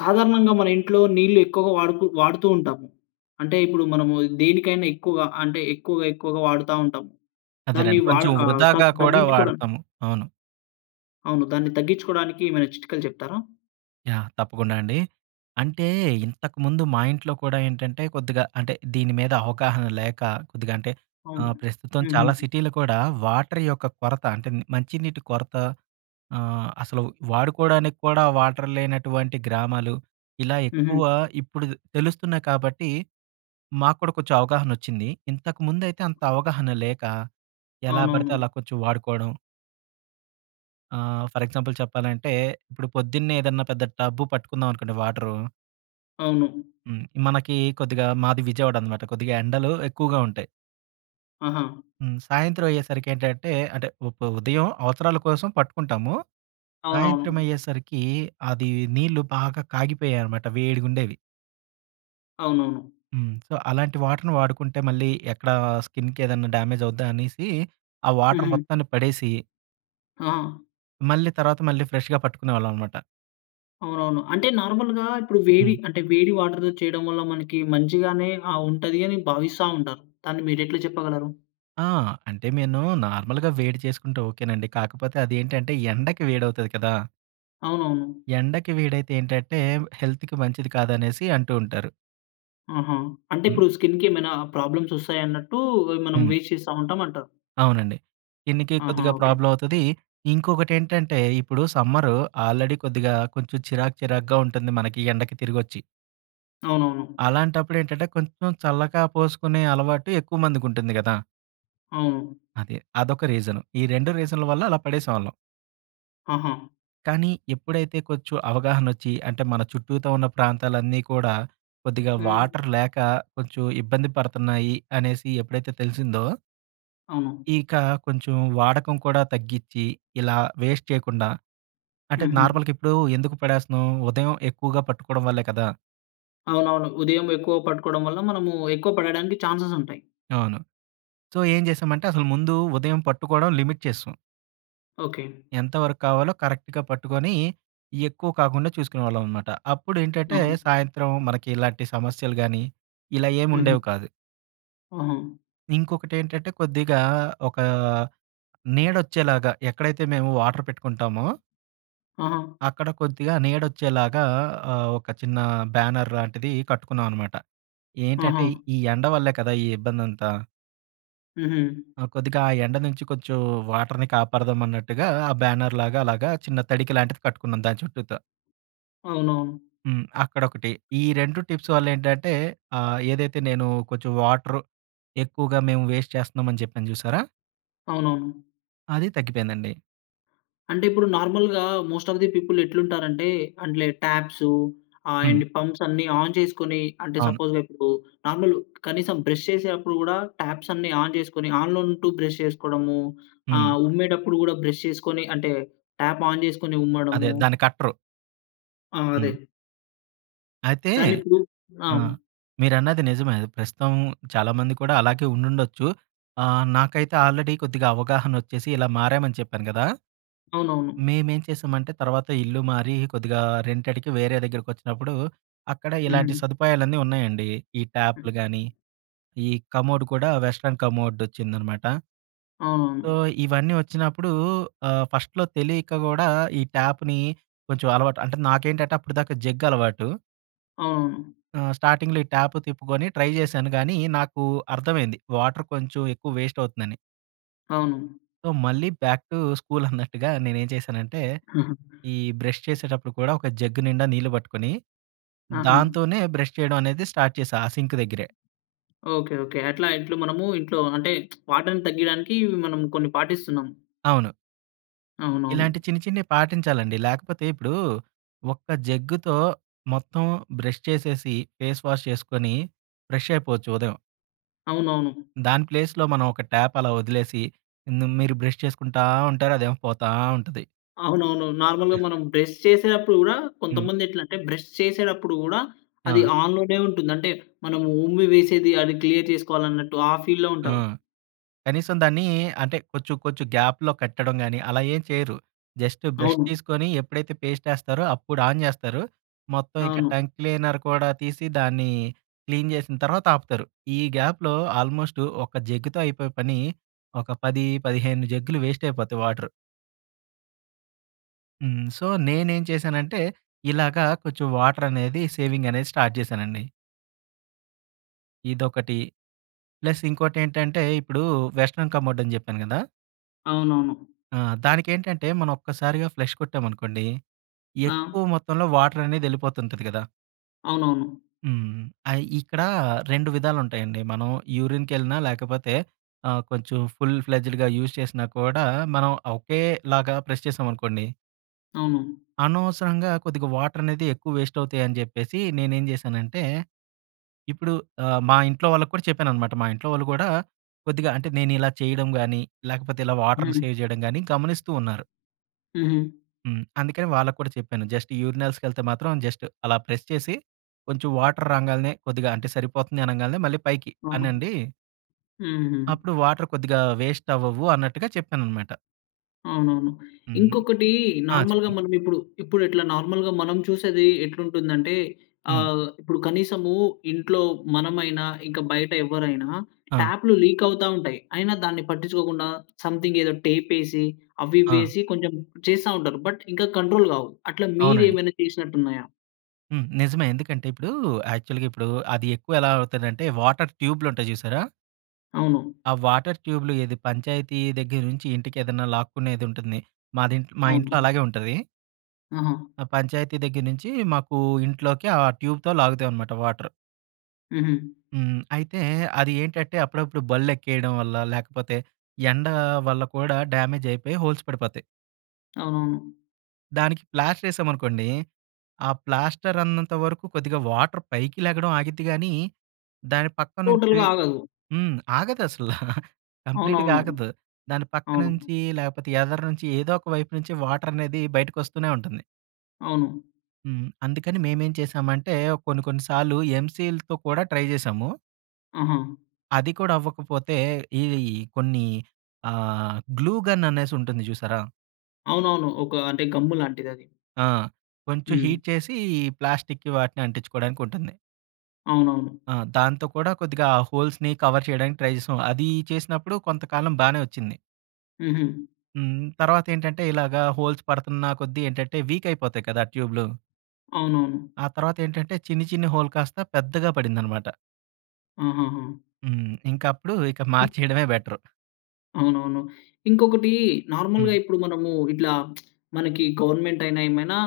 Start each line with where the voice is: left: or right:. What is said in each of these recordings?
left: సాధారణంగా మన ఇంట్లో నీళ్లు ఎక్కువగా వాడుకు వాడుతూ ఉంటాము. అంటే, ఇప్పుడు మనము దేనికైనా ఎక్కువగా అంటే, ఎక్కువగా, ఎక్కువగా వాడతా ఉంటం. దాన్ని
right: అదేనండి.
left: వాడ
right: కొంచెం
left: ఆహ్,
right: వృధాగా
left: దాన్ని
right: కూడా,
left: తగ్గించుకోవడాని
right: వాడతాం. అవును.
left: అవును. దాన్ని తగ్గించుకోవడానికి ఏమైనా చిట్కాలు చెప్తారా?
right: యాహ్! తప్పకుండా అండి. అంటే, ఇంతకుముందు మా ఇంట్లో కూడా ఏంటంటే, కొద్దిగా అంటే, దీని మీద అవగాహన లేక కొద్దిగా అంటే,
left: అవును.
right: ఆహ్, ప్రస్తుతం
left: హుహు.
right: చాలా సిటీలో కూడా వాటర్ యొక్క కొరత అంటే, ని మంచినీటి కొరత ఆహ్, అసలు వాడుకోవడానికి కూడా, వాటర్ లేనటువంటి గ్రామాలు. ఇలా ఎక్కువ
left: హుహ.
right: ఇప్పుడు తే తెలుస్తున్నాయి కాబట్టి. మాకూడా కొచెం అవగాహన వచ్చింది. ఇంతకుముందు అయితే, అంత అవగాహన లేక, ఎలా బడితే
left: అవునవును.
right: అలా, కొంచెం వాడుకోవడం. ఆహ్! ఫర్ ఎగ్జాంపుల్ చెప్పాలంటే, ఇప్పుడు పొద్దున్నే, ఏదన్నా పెద్ద టబ్బు పట్టుకుందామనుకోండి వాటరు.
left: అవును.
right: హ్మ్! మనకి కొద్దిగా, మాది విజయవాడనమాట. కొద్దిగా, ఎండలు ఎక్కువగా ఉంటాయి.
left: ఆహా!
right: హ్మ్! సాయంత్రం అయ్యేసరికి ఏంటంటే, అంటే, వప్ ఉదయం అవసరాల కోసం పట్టుకుంటాము. సాయంత్రం
left: అవునవును.
right: అయ్యేసరికి అది, నీళ్ళు బాగా కాగిపోయ్యేయి అనమాట. వేడిగుండెవి.
left: అవునవును.
right: హ్మ్. సొ అలాంటి వాటర్‌ని వాడుకుంటే, మళ్ళీ ఎక్కడా స్కిన్‌కేదెన్నా డ్యామేజవుద్దా అనీసి, ఆ వాటర్
left: హుహు.
right: మొత్తాన్ని పడేసి...
left: ఆ!
right: మళ్ళీ తర్వాత మళ్ళీ ఫ్రెష్‌గా పట్టుకునేవాళ్ళం అనమాట.
left: అవునవును. అంటే, నార్మల్‌గా ఇప్పుడు వేవి
right: హ్మ్.
left: అంటె వేడి వాటర్‌తో చేయడం వల్ల, మనకి మంచిగానే ఆహ్, ఉంటది అని భావిస్తా ఉంటారు. దాన్ని మీరెట్ల చెప్పగలరు?
right: ఆ! అంటే మేను నార్మల్‌గా వేడి చేసుకుంటే, ఓకేనండి. కాకపోతే అదేంటంటే ఎండకి వేడౌతది కదా...
left: అవునవును.
right: ఎండకి వేడైతే ఏంటంటే, హెల్త్‌కి మంచిది కాదనేసి, అంటూ ఉంటారు.
left: ఆహా! అంటే,
right: హ్మ్.
left: ఇప్పుడు స్కిన్‌కేమైనా ప్రాబ్లమ్స్ వస్తాయన్నట్టు, వ్ మనం
right: హ్మ్.
left: వేస్ట చేస్తా ఉంటాం అంటారు.
right: అవునండి. స్కిన్‌కి
left: ఆహా!
right: కొద్దిగా
left: ఓకె.
right: ప్రోబ్లమ్ అవుతది. ఇంకొకటేంటంటే, ఇప్పుడు సమ్మరు ఆల్రెడీ కొద్దిగా కొంచెం చిరాక్, చిరాగ్గా ఉంటుంది మనకి, ఎండకి తిరిగొచ్చి.
left: అవునవును.
right: అలాంటప్పుడేంటంటే, కొంచెం చల్లగా పోసుకునే అలవాటు ఎక్కువ మందికుంటుంది కదా!
left: అవును.
right: అదే. అదొక రీజను. ఈ 2 రీజన్ల వల్ల అలా పడేసేవాళ్ళం.
left: ఆహా!
right: కానీ, ఎప్పుడైతే కొంచెం అవగాహనొచ్చి, అంటే మన చుట్టూతా ఉన్న ప్రాంతాలన్నీ కూడా, కొద్దిగా
left: హ్మ్.
right: వాటర్ లేక, కొంచెం ఇబ్బంది పడతన్నాయి, అనేసి ఎప్పుడైతే తెలిసిందో...
left: అవును.
right: ఇక కొంచెం వాడకం కూడా తగ్గిచ్చి, ఇలా వేస్ట్ చేయకుండా అంటే,
left: హుహు.
right: నార్మల్‌గిప్పుడు ఎందుకు పడేస్తున్నాం? ఉదయం ఎక్కువగా పట్టుకోవడం వల్లే కదా!
left: అవునవును. ఉదయం ఎక్కువ పట్టుకోవడం వల్ల మనము ఎక్కువ పడడానికి ఛాన్సెస్ ఉంటాయి.
right: అవును. సో, ఏం చేసామంటే అసలు ముందు ఉదయం పట్టుకోవడం లిమిట్ చేసేశాం...
left: ఓకె.
right: ఎంత వరకు కావాలో కరెక్ట్‌గా పట్టుకొని, ఎక్కువ కాకుండా చూసుకునేవాళ్ళం అన్నమాట. అప్పుడు ఏంటంటే,
left: ఆహా!
right: సాయంత్రం మనకి ఇలాంటి సమస్యలు గాని, ఇలా ఏమి
left: ఉహూ.
right: ఉండేవి కాదు.
left: ఆహా!
right: ఇంకొకటి ఏంటంటే కొద్దిగా ఒక ఆహ్, నీడ వచ్చేలాగా ఎక్కడైతే మేము వాటర్ పెట్టుకుంటామో...
left: ఆహ!
right: అక్కడ కొద్దిగా నీడ వచ్చేలాగా ఆహ్, ఒక ఆహ్, చిన్న బ్యానర్ లాంటిది కట్టుకున్నాం అనమాట.
left: ఆహా!
right: ఏంటంటే ఈ ఎండ వల్లే కదా ఈ ఇబ్బందంతా.
left: ఉహూ.
right: కొద్దిగా ఆ ఎండ నుంచి కొంచెం వాటర్‌ని కాపాడదాం అన్నట్టుగా ఆ బ్యానర్ లాగా అలాగా చిన్న తడిక లాంటిది కట్టుకున్నాం దాని చుట్టూత.
left: అవునవును.
right: హ్మ్. అక్కడొకటి. ఈ 2 టిప్స్ వల్ల ఏంటంటే ఆహ్, ఏదైతే నేను కొంచెం వాటర్ ఎక్కువగా మేము వేస్ట్ చేస్తున్నామని చెప్పాను చూసారా?
left: అవునవును.
right: అది తగ్గిపోయిందండి.
left: అంటే ఇప్పుడు నార్మల్‌‌గా మోస్ట్ ఆఫ్ ది పీపుల్ ఎట్లుంటారంటే అంటే, టాప్సు ఆహ్,
right: హ్మ్.
left: ఎండ్ ఈ పంప్స్ అన్నీ ఆన్ చేసుకొని అంటే,
right: అవును.
left: సపోజ్ ఇప్పుడు నార్మల్ కనీసం బ్రష్ చేసేటప్పుడు కూడా టాప్స్ అన్నీ ఆన్ చేసుకొని, ఆన్‌లో ఉంటూ బ్రష్ చేసుకోవడము.
right: హ్మ్.
left: ఆహ్, ఉమ్మేటప్పుడు కూడా బ్రష్ చేసుకొని అంటే టాప్ ఆన్ చేసుకొని
right: అదే
left: ఉమ్మడము.
right: దాన్ని కట్టరు.
left: ఆ!
right: హ్మ్.
left: అదే.
right: అయితే
left: దాన్ని ఇప్పుడు
right: అ!
left: అవును.
right: మీరన్నది నిజమే. ప్రస్తుతం చాలామంది కూడా అలాగే ఉండుండొచ్చు. ఆహ్, నాకైతే ఆల్రెడీ కొద్దిగా అవగాహన వచ్చేసి ఇలా మారామని చెప్పాను కదా!
left: అవునవును.
right: మేమేం చేసామంటే తర్వాత ఇల్లు మారి కొద్దిగా రెంటేడ్‌కి వేరే దగ్గరికి వచ్చినప్పుడు, అక్కడ ఇలాంటి
left: హుహు.
right: సదుపాయాలన్నీ ఉన్నాయండి. ఈ
left: హ్మ్.
right: ట్యాప్‌లు కాని, ఈ కమోడ్ కూడా వెస్టర్న్ కమోడ్ వచ్చిందనమాట. సో,
left: అవునవును.
right: ఇవన్నీ వచ్చినప్పుడూ ఆహ్, ఫస్ట‌లో తెలియక కూడా ఈ ట్యాప్‌ని కొంచెం అలవాటు అంటే నాకేంటంటే అప్పటిదాకా జగ్ అలవాటూ.
left: అవునవును.
right: ఆహ్, స్టార్టింగ్‌లో ఈ ట్యాప్ తిప్పుకొని ట్రై చేశాను కానీ నాకు అర్థమైంది వాటర్ కొంచెం ఎక్కువ వేస్ట్ అవుతుందని.
left: అవును.
right: సో మళ్ళీ బ్యాక్ టు స్కూల్ అన్నట్టుగా నేనెంచేశానంటే, ఈ బ్రష్ చేసేటప్పుడు కూడా ఒక జగ్ నిండా నీళ్లు పట్టుకొని,
left: ఆహా!
right: దాంతోనే బ్రష్ చేయడం అనేది స్టార్ట్ చేశా, ఆ సింకు దగ్గరే.
left: Okay, okay. అట్లా ఇంట్లో మనము ఇంట్లో అంటే వాటర్‌ని తగ్గియడానికి, ఇవి మనం కొన్ని పాటిస్తున్నాం.
right: అవును.
left: అవునవును.
right: ఇలాంటి చిన్ని చిన్నివి పాటించాలండి. లేకపోతే ఇప్పుడూ ఒక్క జగ్గుతో మొత్తం బ్రష్ చేసేసి ఫేస్ వాష్ చేసుకొని ఫ్రెష్ అయిపోవచ్చు ఉదయం.
left: అవునవును.
right: దాని ప్లేస్‌లో, మనం ఒక ట్యాప్ అలా వదిలేసి, హ్మ్, మీరు బ్రష్ చేసుకుంటా ఉంటారు, అదేమో పోతా ఉంటది.
left: అవునవునవును. నార్మల్‌గా, మనం బ్రష్ చేసేప్పుడు కూడా,
right: హ్మ్.
left: కొంతమంది ఎట్లా అంటే బ్రష్ చేసేటప్పుడు గూడా, అది
right: ఆ!
left: ఆన్‌లోనే ఉంటుంది. అంటే, మనం ఉమ్మి వేసేది, అది క్లియర్ చేసుకోవాలి అన్నట్టు, ఆ ఫీల్‌లో
right: ఆ!
left: ఉంటారు.
right: కనీసం దాన్ని అంటే, కొంచెం, కొంచెం గ్యాప్‌లో కట్టడం కాని, అలా ఏం చేయరు. జస్ట్ బ్రష్
left: అవును.
right: తీసుకొని ఎప్పుడైతే పేస్ట్ ఏస్తారో, అప్పుడు ఆన్ చేస్తారు. మొత్తం ఇక
left: అవును.
right: టంగ్ క్లీనర్ కూడా తీసి, దాన్ని క్లీన్ చేసిన తర్వాత ఆపుతారు. ఈ గ్యాప్‌లో, ఆల్మోస్టు ఒక జగ్గుతో అయిపోయే పని, ఒక 10, 15 జగ్గులు వేస్ట్ అయిపోతాయి వాటరు... హ్మ్, సో, నేనేం చేశానంటే, ఇలాగ కొంచెం వాటర్ అనేది సేవింగ్ అనేది స్టార్ట్ చేశానండి. ఇదొకటి, ప్లస్ ఇంకోటి ఏంటంటే, ఇప్పుడు వెస్టర్న్ కమోడ్ అని చెప్పాను కదా!
left: అవునవును.
right: ఆ! దానికేంటంటే, మనం ఒక్కసారిగా ఫ్లష్ కొట్టామనుకోండి,
left: ఆ!
right: ఎక్కువ మొత్తంలో వాటర్ అనేది వెళ్ళిపోతుంటది కదా!
left: అవునవును.
right: హ్మ్. ఐ ఇక్కడ, 2 విధాలు ఉంటాయండి. మనం యూరిన్‌కెళ్ళినా లేకపోతే, ఆహ్, కొంచెం ఫుల్ ఫ్లెడ్జెడ్‌గా యూజ్ చేసినా కూడా, మనం ఒకేలాగా ప్రెస్ చేసామనుకోండి
left: అవును.
right: అనవసరంగా, కొద్దిగా వాటరనేది ఎక్కువ వేస్ట్ అవుతాయని చెప్పేసి, నేనేం చేశానంటే, ఇప్పుడు ఆహ్, మా ఇంట్లో వాళ్ళకి కూడా చెప్పాననమాట. మా ఇంట్లో వాళ్ళు కూడా, కొద్దిగా అంటే, నేనిలా చేయడం గాని లేకపోతే ఇలా వాటర్‌ని,
left: హ్మ్.
right: సేవ్ చేయడం గాని, గమనిస్తూ ఉన్నారు.
left: హుహు.
right: హ్మ్. అందుకని వాళ్ళకూడా చెప్పాను. జస్ట్, యూరినల్స్‌కి ఏళ్తే మాత్రం జస్ట్ అలా ప్రెస్ చేసి కొంచెం వాటర్ రాంగాల్నే, కొద్దిగా అంటే, సరిపోతుంది అనంగాల్నే మళ్ళీ పైకి
left: ఆహా!
right: అనండి..."
left: హుహు.
right: "అప్పుడు వాటర్ కొద్దిగా వేస్ట్ అవ్వవు" అన్నట్టుగా చెప్పానన్నమాట.
left: అవునవును.
right: హ్మ్.
left: ఇంకొకటీ
right: ఆ!
left: నార్మల్‌గా
right: చెప్పండి.
left: మనం ఇప్పుడు, ఇప్పుడు ఎట్లా నార్మల్‌గా మనం చూసేది ఎట్లుంటుందంటే
right: హ్మ్.
left: ఆహ్, ఇప్పుడు కనీసము ఇంట్లో మనమైనా ఇంక, బయట ఎవ్వరైనా
right: ఆ!
left: ట్యాప్‌లు లీకౌతా ఉంటాయి. అయినా, దాన్ని పట్టించుకోకుండా సంథింగ్ ఏదో టేపేసి,
right: ఆ!
left: అవివేసి, కొంచెం చేస్తా ఉంటారు. బట్ ఇంకా కంట్రోల్ కావు. అట్లా
right: అవునండి.
left: మీరేమైనా చేసినట్టు ఉన్నాయా?
right: హ్మ్. నిజమే. ఎందుకంటే, ఇప్పుడూ యాక్చువల్‌గా ఇప్పుడు, అది ఎక్కువ ఎలా అవుతదంటే, వాటర్ ట్యూబ్‌లుంటాయి చూసారా?...
left: అవును.
right: ఆ వాటర్ ట్యూబ్‌లు ఏది, పంచాయతీ దగ్గరి నుంచి, ఇంటికి ఏదన్నా లాక్కునేది ఉంటుంది. మాది ఇంట్లో మా ఇంట్లో
left: అవును.
right: అలాగే ఉంటది.
left: ఆహా!
right: ఆ పంచాయతీ దగ్గర నించి మాకు ఇంట్లోకి ఆ ట్యూబ్‌తో లాగుతాయి అనమాట వాటర్.
left: హుహు.
right: హ్మ్, అయితే అది ఏంటంటే అప్పుడప్పుడు బళ్ళు ఎక్కేయడం వల్ల, లేకపోతే ఎండ వల్ల కూడా డ్యామేజ్ అయిపోయి హోల్స్ పడిపోతాయి...
left: అవునవును.
right: దానికి ప్లాస్టర్ ఎశామనుకోండి ఆ ప్లాస్టర్ ఉన్నంత వరకు కొద్దిగా వాటర్ పైకి లెగడం ఆగిద్ది గానీ, దాని పక్క నుంచి
left: టోటల్‌గా ఆగదు.
right: హ్మ్, ఆగదు అసల. కంప్లీట్‌గా
left: అవునవును,
right: ఆగదు. దాని పక్క
left: అవును.
right: నుంచి, లేపోతే ఎదర నుంచి ఏదో ఒక వైపు నుంచి వాటర్ అనేది బయటకి వస్తూనే ఉంటుంది.
left: అవును.
right: హ్మ్, అందుకని మేమేం చేశామంటే కొన్ని కొన్ని సార్లు ఎమ్‌సీల్‌తో కూడా ట్రై చేశాము...
left: ఆహా!
right: అది కూడా అవ్వకపోతే ఈ కొన్ని ఆహ్, గ్లూ గన్ అనేసి ఉంటుంది చూసారా?
left: అవునవును ఒకా అంటే గమ్ము లాంటిదది.
right: ఆ! కొంచెం
left: హ్మ్.
right: హీట్ చేసి ప్లాస్టిక్‌కి వాటిని అంటించుకోడానికి ఉంటుంది.
left: అవునవును.
right: ఆ! దాంతో కూడా కొద్దిగా హోల్స్‌ని కవర్ చేయడానికి ట్రై చేసాం. అది చేసినప్పుడు కొంతకాలం బానే వచ్చింది.
left: హుహు.
right: హ్మ్, తర్వాత ఏంటంటే ఇలాగ హోల్స్ పడతున్న కొద్దీ ఏంటంటే వీక్ అయిపోతాయి కదా, ట్యూబ్‌లు.
left: అవునవును.
right: ఆ తర్వాత ఏంటంటే చిన్ని, చిన్ని హోల్ కాస్త పెద్దగా పడిందన్నమాట.
left: ఆహాహా!
right: హ్మ్. ఇంక అప్పుడు ఇక
left: ఇ
right: మార్చేయడమే బెటర్.
left: అవునవును. ఇంకొకటీ
right: హ్మ్.
left: నార్మల్‌గా ఇప్పుడు మనము ఇట్లా మనకి గవర్నమెంట్ అయినా ఏమైనా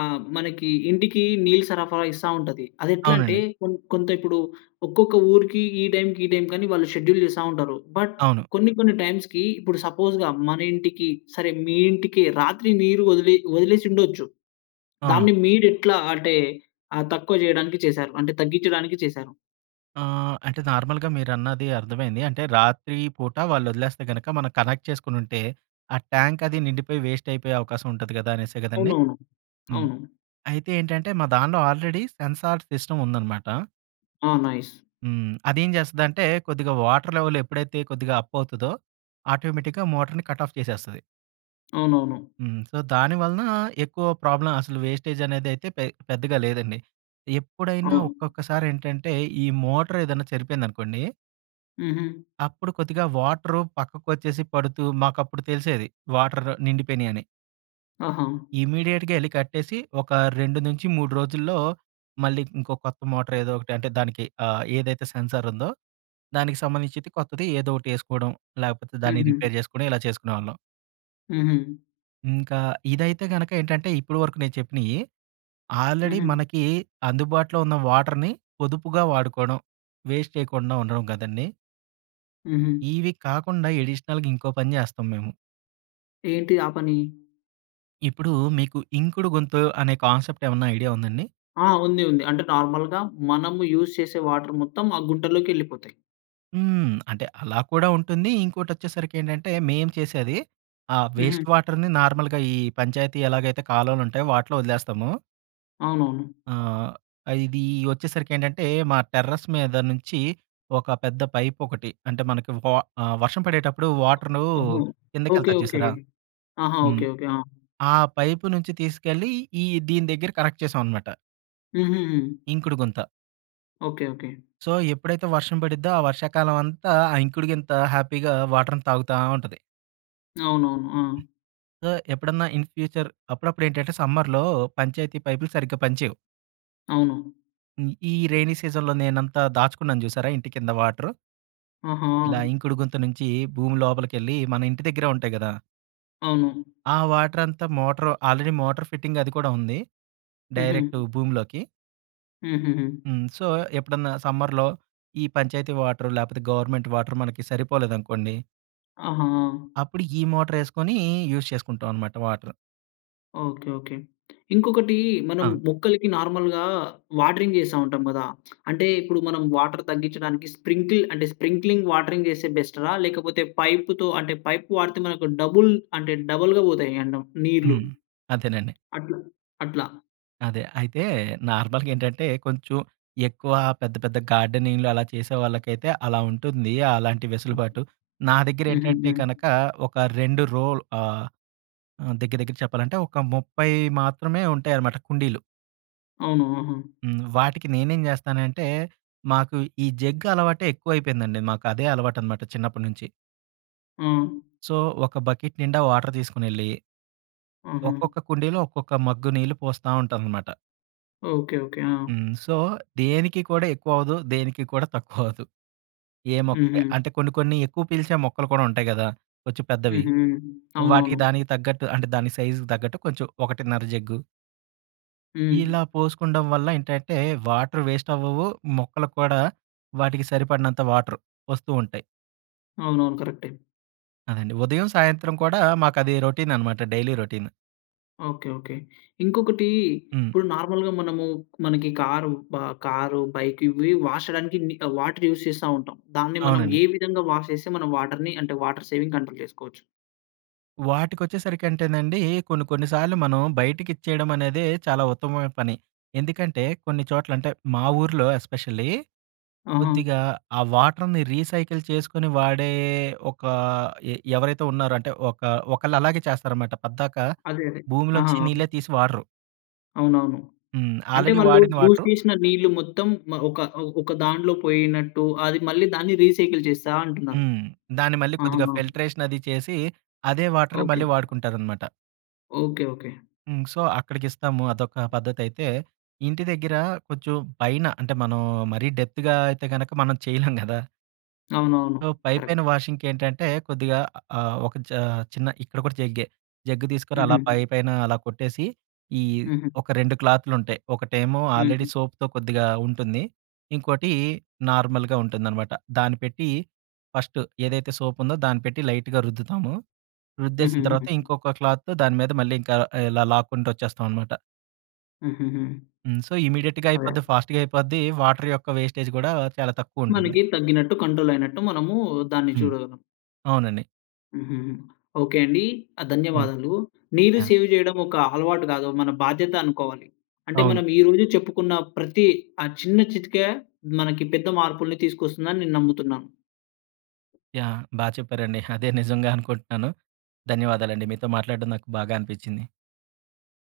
left: ఆహ్, మనకి ఇంటికి నీళ్లు సరఫరా ఇస్తా ఉంటది. అదెట్లంటే
right: అవునండి.
left: కొం కొంత ఇప్పుడు, ఒక్కొక్క ఊరికి ఈ టైంకి ఈ టైంకి అని వాళ్ళు షెడ్యూల్ చేస్తా ఉంటారు. బట్
right: అవును.
left: కొన్ని, కొన్ని టైమ్స్‌కి ఇప్పుడు సపోస్‌గా మన ఇంటికి, సరే మీ ఇంటికి రాత్రి నీరు వదిలేయ్ వదిలేసి ఉండొచ్చు.
right: ఆ!
left: దాన్ని మీరు ఎట్లా అంటే ఆ! తక్కువ చేయడానికి చేసారు? అంటే తగ్గిచ్చడానికి చేశారు?
right: ఆ! అంటే నార్మల్‌గా మీరన్నది అర్థమైంది. అంటే రాత్రి పూట వాళ్ళొదిలేస్తే గనుక మనం కనెక్ట్ చేసుకొనుంటే ఆ ట్యాంక్ అదీ నిండిపోయి వేస్ట్ అయిపోయే అవకాశం ఉంటది కదా! అనేసే కదండీ!
left: అవునవును.
right: హ్మ్.
left: అవును.
right: అయితే ఏంటంటే మా దాన్లో ఆల్రెడీ సెన్సార్ సిస్టమ్ ఉందన్నమాట
left: ఓహ్! నైస్.
right: హ్మ్. అదేం చేస్తదంటే కొద్దిగా వాటర్ లెవెల్ ఎప్పుడైతే కొద్దిగా అప్ అవుతదో ఆటోమేటిక్‌గా మోటార్‌ని కట్ ఆఫ్ చేసేస్తది.
left: అవునవును.
right: హ్మ్. సో, దాని వలన, ఎక్కువ ప్రాబ్లమ్ అసలు వేస్టేజ్ అనేది అయితే పె పెద్దగా లేదండి. ఎప్పుడైనా
left: అవును.
right: ఒక్కొక్కసారేంటంటే ఈ మోటర్ ఏదైనా చెడిపోయిందనుకోండి
left: హుహు.
right: అప్పుడు కొద్దిగా వాటరు పక్కకొచ్చేసి పడుతూ, మాకు అప్పుడు తెలిసేది, వాటర్ నిండిపోయినాయి అని.
left: ఓహో!
right: ఇమ్మీడియేట్‌గా ఎళ్ళి కట్టేసి, ఒక 2 నుంచి 3 రోజుల్లో, మళ్ళీ ఇంకో కొత్త మోటార్ ఏదో ఒకటి అంటే, దానికి ఆహ్, ఏదైతే సెన్సార్ ఉందో, దానికి సంబంధించిది కొత్తది ఏదో ఒకటి ఏసుకోడం, లేకపోతే దాన్ని
left: హుహు.
right: రిపేర్ చేసుకొని, ఇలా చేసుకునేవాళ్ళం.
left: హుహు.
right: ఇంకా, ఇదైతే గనక ఏంటంటే, ఇప్పుడు వరకు నేను చెప్పినయి, ఆల్రెడీ
left: హుహు.
right: మనకీ అందుబాటులో ఉన్న వాటర్‌ని, పొదుపుగా వాడుకోడం, వేస్ట్ చేయకుండా ఉండడం గదండీ!
left: హుహు.
right: ఇవి కాకుండా, ఎడిషనల్‌గా ఇంకో పని జేస్తాం మేము.
left: ఏంటి, ఆ పని?
right: ఇప్పుడు మీకు, ఇంకుడు గుంత అనే కాన్సెప్ట్ ఏమన్నా ఐడియా ఉందాండి?
left: ఆ! ఉంది, ఉంది. అంటే నార్మల్‌గా, మనము యూజ్ చేసే వాటర్ మొత్తం, ఆ గుంటలోకి యెళ్ళిపోతాయి.
right: హ్మ్. అంటే, అలా కూడా ఉంటుంది. ఇంకోటి వచ్చేసరికి ఏంటంటే, మేము చేసేది, ఆ
left: హుహు.
right: వేస్ట్ వాటర్‌ని నార్మల్‌గా ఈ పంచాయతీ ఎలాగైతే కాలువలు ఉంటాయో, వాటిలో వదిలేస్తాము.
left: అవునవును.
right: ఆహ్, అ ఇది వచ్చేసరికి ఏంటంటే, మా టెర్రస్ మీద నుంచి, ఒక పెద్ద పైప్ ఒకటి, అంటే మనకు వ ఆహ్, వర్షం పడేటప్పుడు వాటరూ,
left: ఓహో! ఓకే,
right: కిందకెళ్తాది
left: ఓకే.
right: చూసారా!
left: ఆహా!
right: హ్మ్.
left: Okay, okay. ఆ!
right: ఆ పైపు నుంచి తీసుకెళ్ళి, ఈ దీని దగ్గర కనెక్ట్ చేసామన్నమాట.
left: హుహుహు.
right: ఇంకుడు గుంత.
left: ఓకె. ఓకె.
right: సో, ఎప్పుడైతే వర్షం ప‌‌డి‌‌ద్దో, ఆ వర్షాకాలం అంతా, ఆ ఇంకుడి‌గింత హ్యాపీగా వాటర్ ని తాగుతా ఉంటది.
left: అవునవును. ఆ!
right: సో, ఎప్పుడన్నా ఇన్ ఫ్యూచర్ అప్పుడప్పుడు ఏంటంటే, సమ్మర్‌‌లో పంచాయతీ పైపులు సరిగ్గా పని చేయవు.
left: అవును.
right: ఈ రైనీ సీజన్‌లో నేనంతా, దాచుకున్నాను చూసారా! ఇంటి కింద వాటరు. ఇలా
left: ఆహా!
right: ఇంకుడు గుంత నుంచి, భూమి లోపలికెళ్ళి, మన ఇంటి దగ్గరే ఉంటాయి కదా!
left: అవును.
right: ఆ వాటర్ అంతా, మోటార్ ఆల్రెడీ మోటార్ ఫిట్టింగ్ అది కూడా ఉంది. డైరెక్ట్
left: హుహు.
right: భూమిలోకి.
left: హుహుహు.
right: హ్మ్, సో, ఎప్పుడన్నా సమ్మర్‌లో ఈ పంచాయతీ వాటరు లేకపోతే గవర్నమెంట్ వాటరు మనకి సరిపోలేదనుకోండి.
left: ఆహా!
right: అప్పుడు, ఈ మోటారేసుకొని యూజ్ చేసుకుంటామన్నమాట వాటర్.
left: ఓకె. ఓకె. ఇంకొకటీ, మనం
right: ఆ!
left: మొక్కలకి నార్మల్‌గా వాటరింగ్ చేస్తా ఉంటాం కదా! అంటే ఇప్పుడు మనం వాటర్ తగ్గించడానికి స్ప్రింకిల్ అంటే స్ప్రింక్లింగ్ వాటరింగ్ చేస్తే బెస్టా? లేకపోతే పైప్‌తో పైప్ వాడితే మనకు డబుల్ అంటే డబుల్‌గా పోతాయి అంట నీళ్ళు,
right: హ్మ్. అదేనండి.
left: అట్లా అట్లా.
right: అదే, అయితే నార్మల్‌గా ఏంటంటే, కొంచెం ఎక్కువా పెద్ద, పెద్ద గార్డెనింగ్‌లు అలా చేసే వాళ్ళకైతే, అలా ఉంటుంది. అలాంటి వెసులుబాటు. నా దగ్గర ఏంటంటే,
left: హుహుహు.
right: కనకా ఒక 2 రో‌ ఆహ్, దగ్గర, దగ్గర చెప్పాలంటే ఒక 30 మాత్రమే ఉంటాయన్నమాట కుండీలు.
left: అవును. ఆహా!
right: హ్మ్. వాటికి నేనేం జేస్తానంటే మాకు ఈ జగ్ అలవాటే ఎక్కువైపోయిందండి. మాకు అదే అలవాటు అనమాట చిన్నప్పడి నుంచి.
left: ఆ!
right: సో. ఒక బకెట్ నిండా వాటర్ తీసుకొనెళ్ళి.
left: ఆహా!
right: ఒక్కొక్క కుండీలో ఒక్కొక్క మగ్గు నీళ్లు పోస్తా ఉంటానన్నమాట.
left: Okay, okay. ఆ!
right: హ్మ్. సో దేనికి కూడా ఎక్కువ అవ్వదు. దేనికి కూడా తక్కువ అవ్వదు. ఏ మొక్క
left: హుహు.
right: అంటే కొన్ని కొన్ని ఎక్కువ పీల్చే మొక్కలు కూడా ఉంటాయి గదా! కొంచెం పెద్దవి.
left: హుహు.
right: వాటికి
left: అవునవును.
right: దానికి తగ్గట్టు అంటే దాని సైజుకి తగ్గట్టు కొంచెం ఒకటిన్నర జగ్గు.
left: హ్మ్.
right: ఇలా పోసుకుంటం వల్ల ఏంటంటే వాటర్ వేస్ట్ అవ్వవు. మొక్కలక్కూడా వాటికి సరిపడినంత వాటర్ వస్తూ ఉంటాయి.
left: అవునవును. కరేక్టే.
right: అదండి. ఉదయం, సాయంత్రం కూడా మాకు అది రొటీన్ అనమాట డైలీ రొటీన్.
left: ఓకె. ఓకె. ఇంకొకటీ
right: హ్మ్.
left: ఇప్పుడు నార్మల్‌గా మనము మనకి కారు బా కారు, బైక్ ఇవీ వాష్ చేయడానికి మి ఆహ్, వాటర్ యూస్ చేస్తా ఉంటాం. దాన్ని మనం
right: అవునండి.
left: ఏ విధంగా వాష్ చేస్తే మనం వాటర్‌ని అంటే వాటర్ సేవింగ్ కంట్రోల్ చేసుకోవచ్చు.
right: వాటికొచ్చేసరికి అంటేనండి. కొన్ని కొన్ని సార్లు మనం బయటకిచ్చేయడం అనేదే చాలా ఉత్తమమైన పని. ఎందుకంటే కొన్ని చోట్ల, అంటే మా ఊర్లో ఎస్పెషల్లీ,
left: ఆహా!
right: కొద్దిగా ఆ వాటర్‌ని రీసైకిల్ చేసుకొని వాడే ఒక ఎ ఎవరైతే ఉన్నారో అంటే ఒక ఒకళ్ళు అలాగే చేస్తారనమాట పద్దాక
left: అదే. అదే.
right: భూమిలో
left: ఆహా!
right: నుంచి నీళ్లే తీసి వాడరు.
left: అవునవును.
right: హ్మ్,
left: అంటే
right: ఆల్రెడీ
left: వాళ్ళు
right: వాడిన
left: యూస్
right: వాటరు.
left: చేసిన నీళ్ళు మొత్తం మ ఒక ఒక దాంట్లో పోయినట్టు అది మళ్ళీ దాన్ని రీసైకిల్ చేస్తా అంటున్నారు.
right: హ్మ్, దాన్ని మళ్ళీ కొద్దిగా
left: ఆహా!
right: ఫిల్ట్రేషన్ అది చేసి అదే వాటర్
left: ఓకే.
right: మళ్ళీ వాడుకుంటారనమాట.
left: Okay, okay.
right: హ్మ్, సో అక్కడికిస్తాము అదొక పద్ధతైతే ఇంటి దగ్గర కొంచెం పైన అంటే మనం మరీ డెప్త్‌గా అయితే గనక మనం చేయలేం గదా!
left: అవునవును.
right: సో పైపైన
left: కరక్టే.
right: వాషింగ్కేంటంటే కొద్దిగా ఆహ్, ఒక చ చిన్న ఇక్కడ కూడా జగ్గే. జగ్గు తీసుకొని అలా
left: హుహు.
right: పైపైన అలా కొట్టేసి ఈ
left: హుహు.
right: ఒక 2 క్లాత్లు ఉంటాయి. ఒకటేమో ఆల్రెడీ
left: హుహు.
right: సోప్‌తో కొద్దిగా ఉంటుంది. ఇంకోటి నార్మల్‌గా ఉంటుందనమాట. దాన్ని పెట్టి ఫస్ట్ ఏదైతే సోప్ ఉందో దాన్ని పెట్టి లైట్‌గా రుద్దుతాము. రుద్దేసిన తర్వాత
left: హుహు.
right: ఇంకొక క్లాత్‌తో దాని మీద మళ్ళీ ఇంకా ఆహ్, ఇలా లాక్కుంటూ వచ్చేస్తాం అనమాట.
left: హుహుహు.
right: హ్మ్, సో ఇమిడియట్‌గా
left: అదే.
right: అయిపోద్ది ఫాస్ట్‌గా అయిపోద్ది. వాటర్ యొక్క వేస్టేజ్ కూడా చాలా తక్కువ ఉంటుంది.
left: మనకి తగ్గినట్టు, కంట్రోల్ అయినట్టు మనమూ దాన్ని
right: హ్మ్,
left: చూడగలం.
right: అవునండి.
left: హుహుహు, ఓకే అండి. ఆహ్,
right: హ్మ్,
left: ధన్యవాదాలు. నీరు
right: యాహ్!
left: సేవ్ చేయడం ఒక అలవాటు గాదు. మన బాధ్యత అనుకోవాలి. అంటే
right: అవును.
left: మనం ఈ రోజు చెప్పుకున్న ప్రతీ ఆ చిన్న చిట్కా మనకి పెద్ద మార్పులు తీసుకొస్తుందని నేను నమ్ముతున్నాను.
right: యాహ్! బా చెప్పారండి. అదే నిజంగా అనుకుంటున్నాను ధన్యవాదాలండి. మీతో మాట్లాడడం నాకు బాగా అనిపిచ్చింది.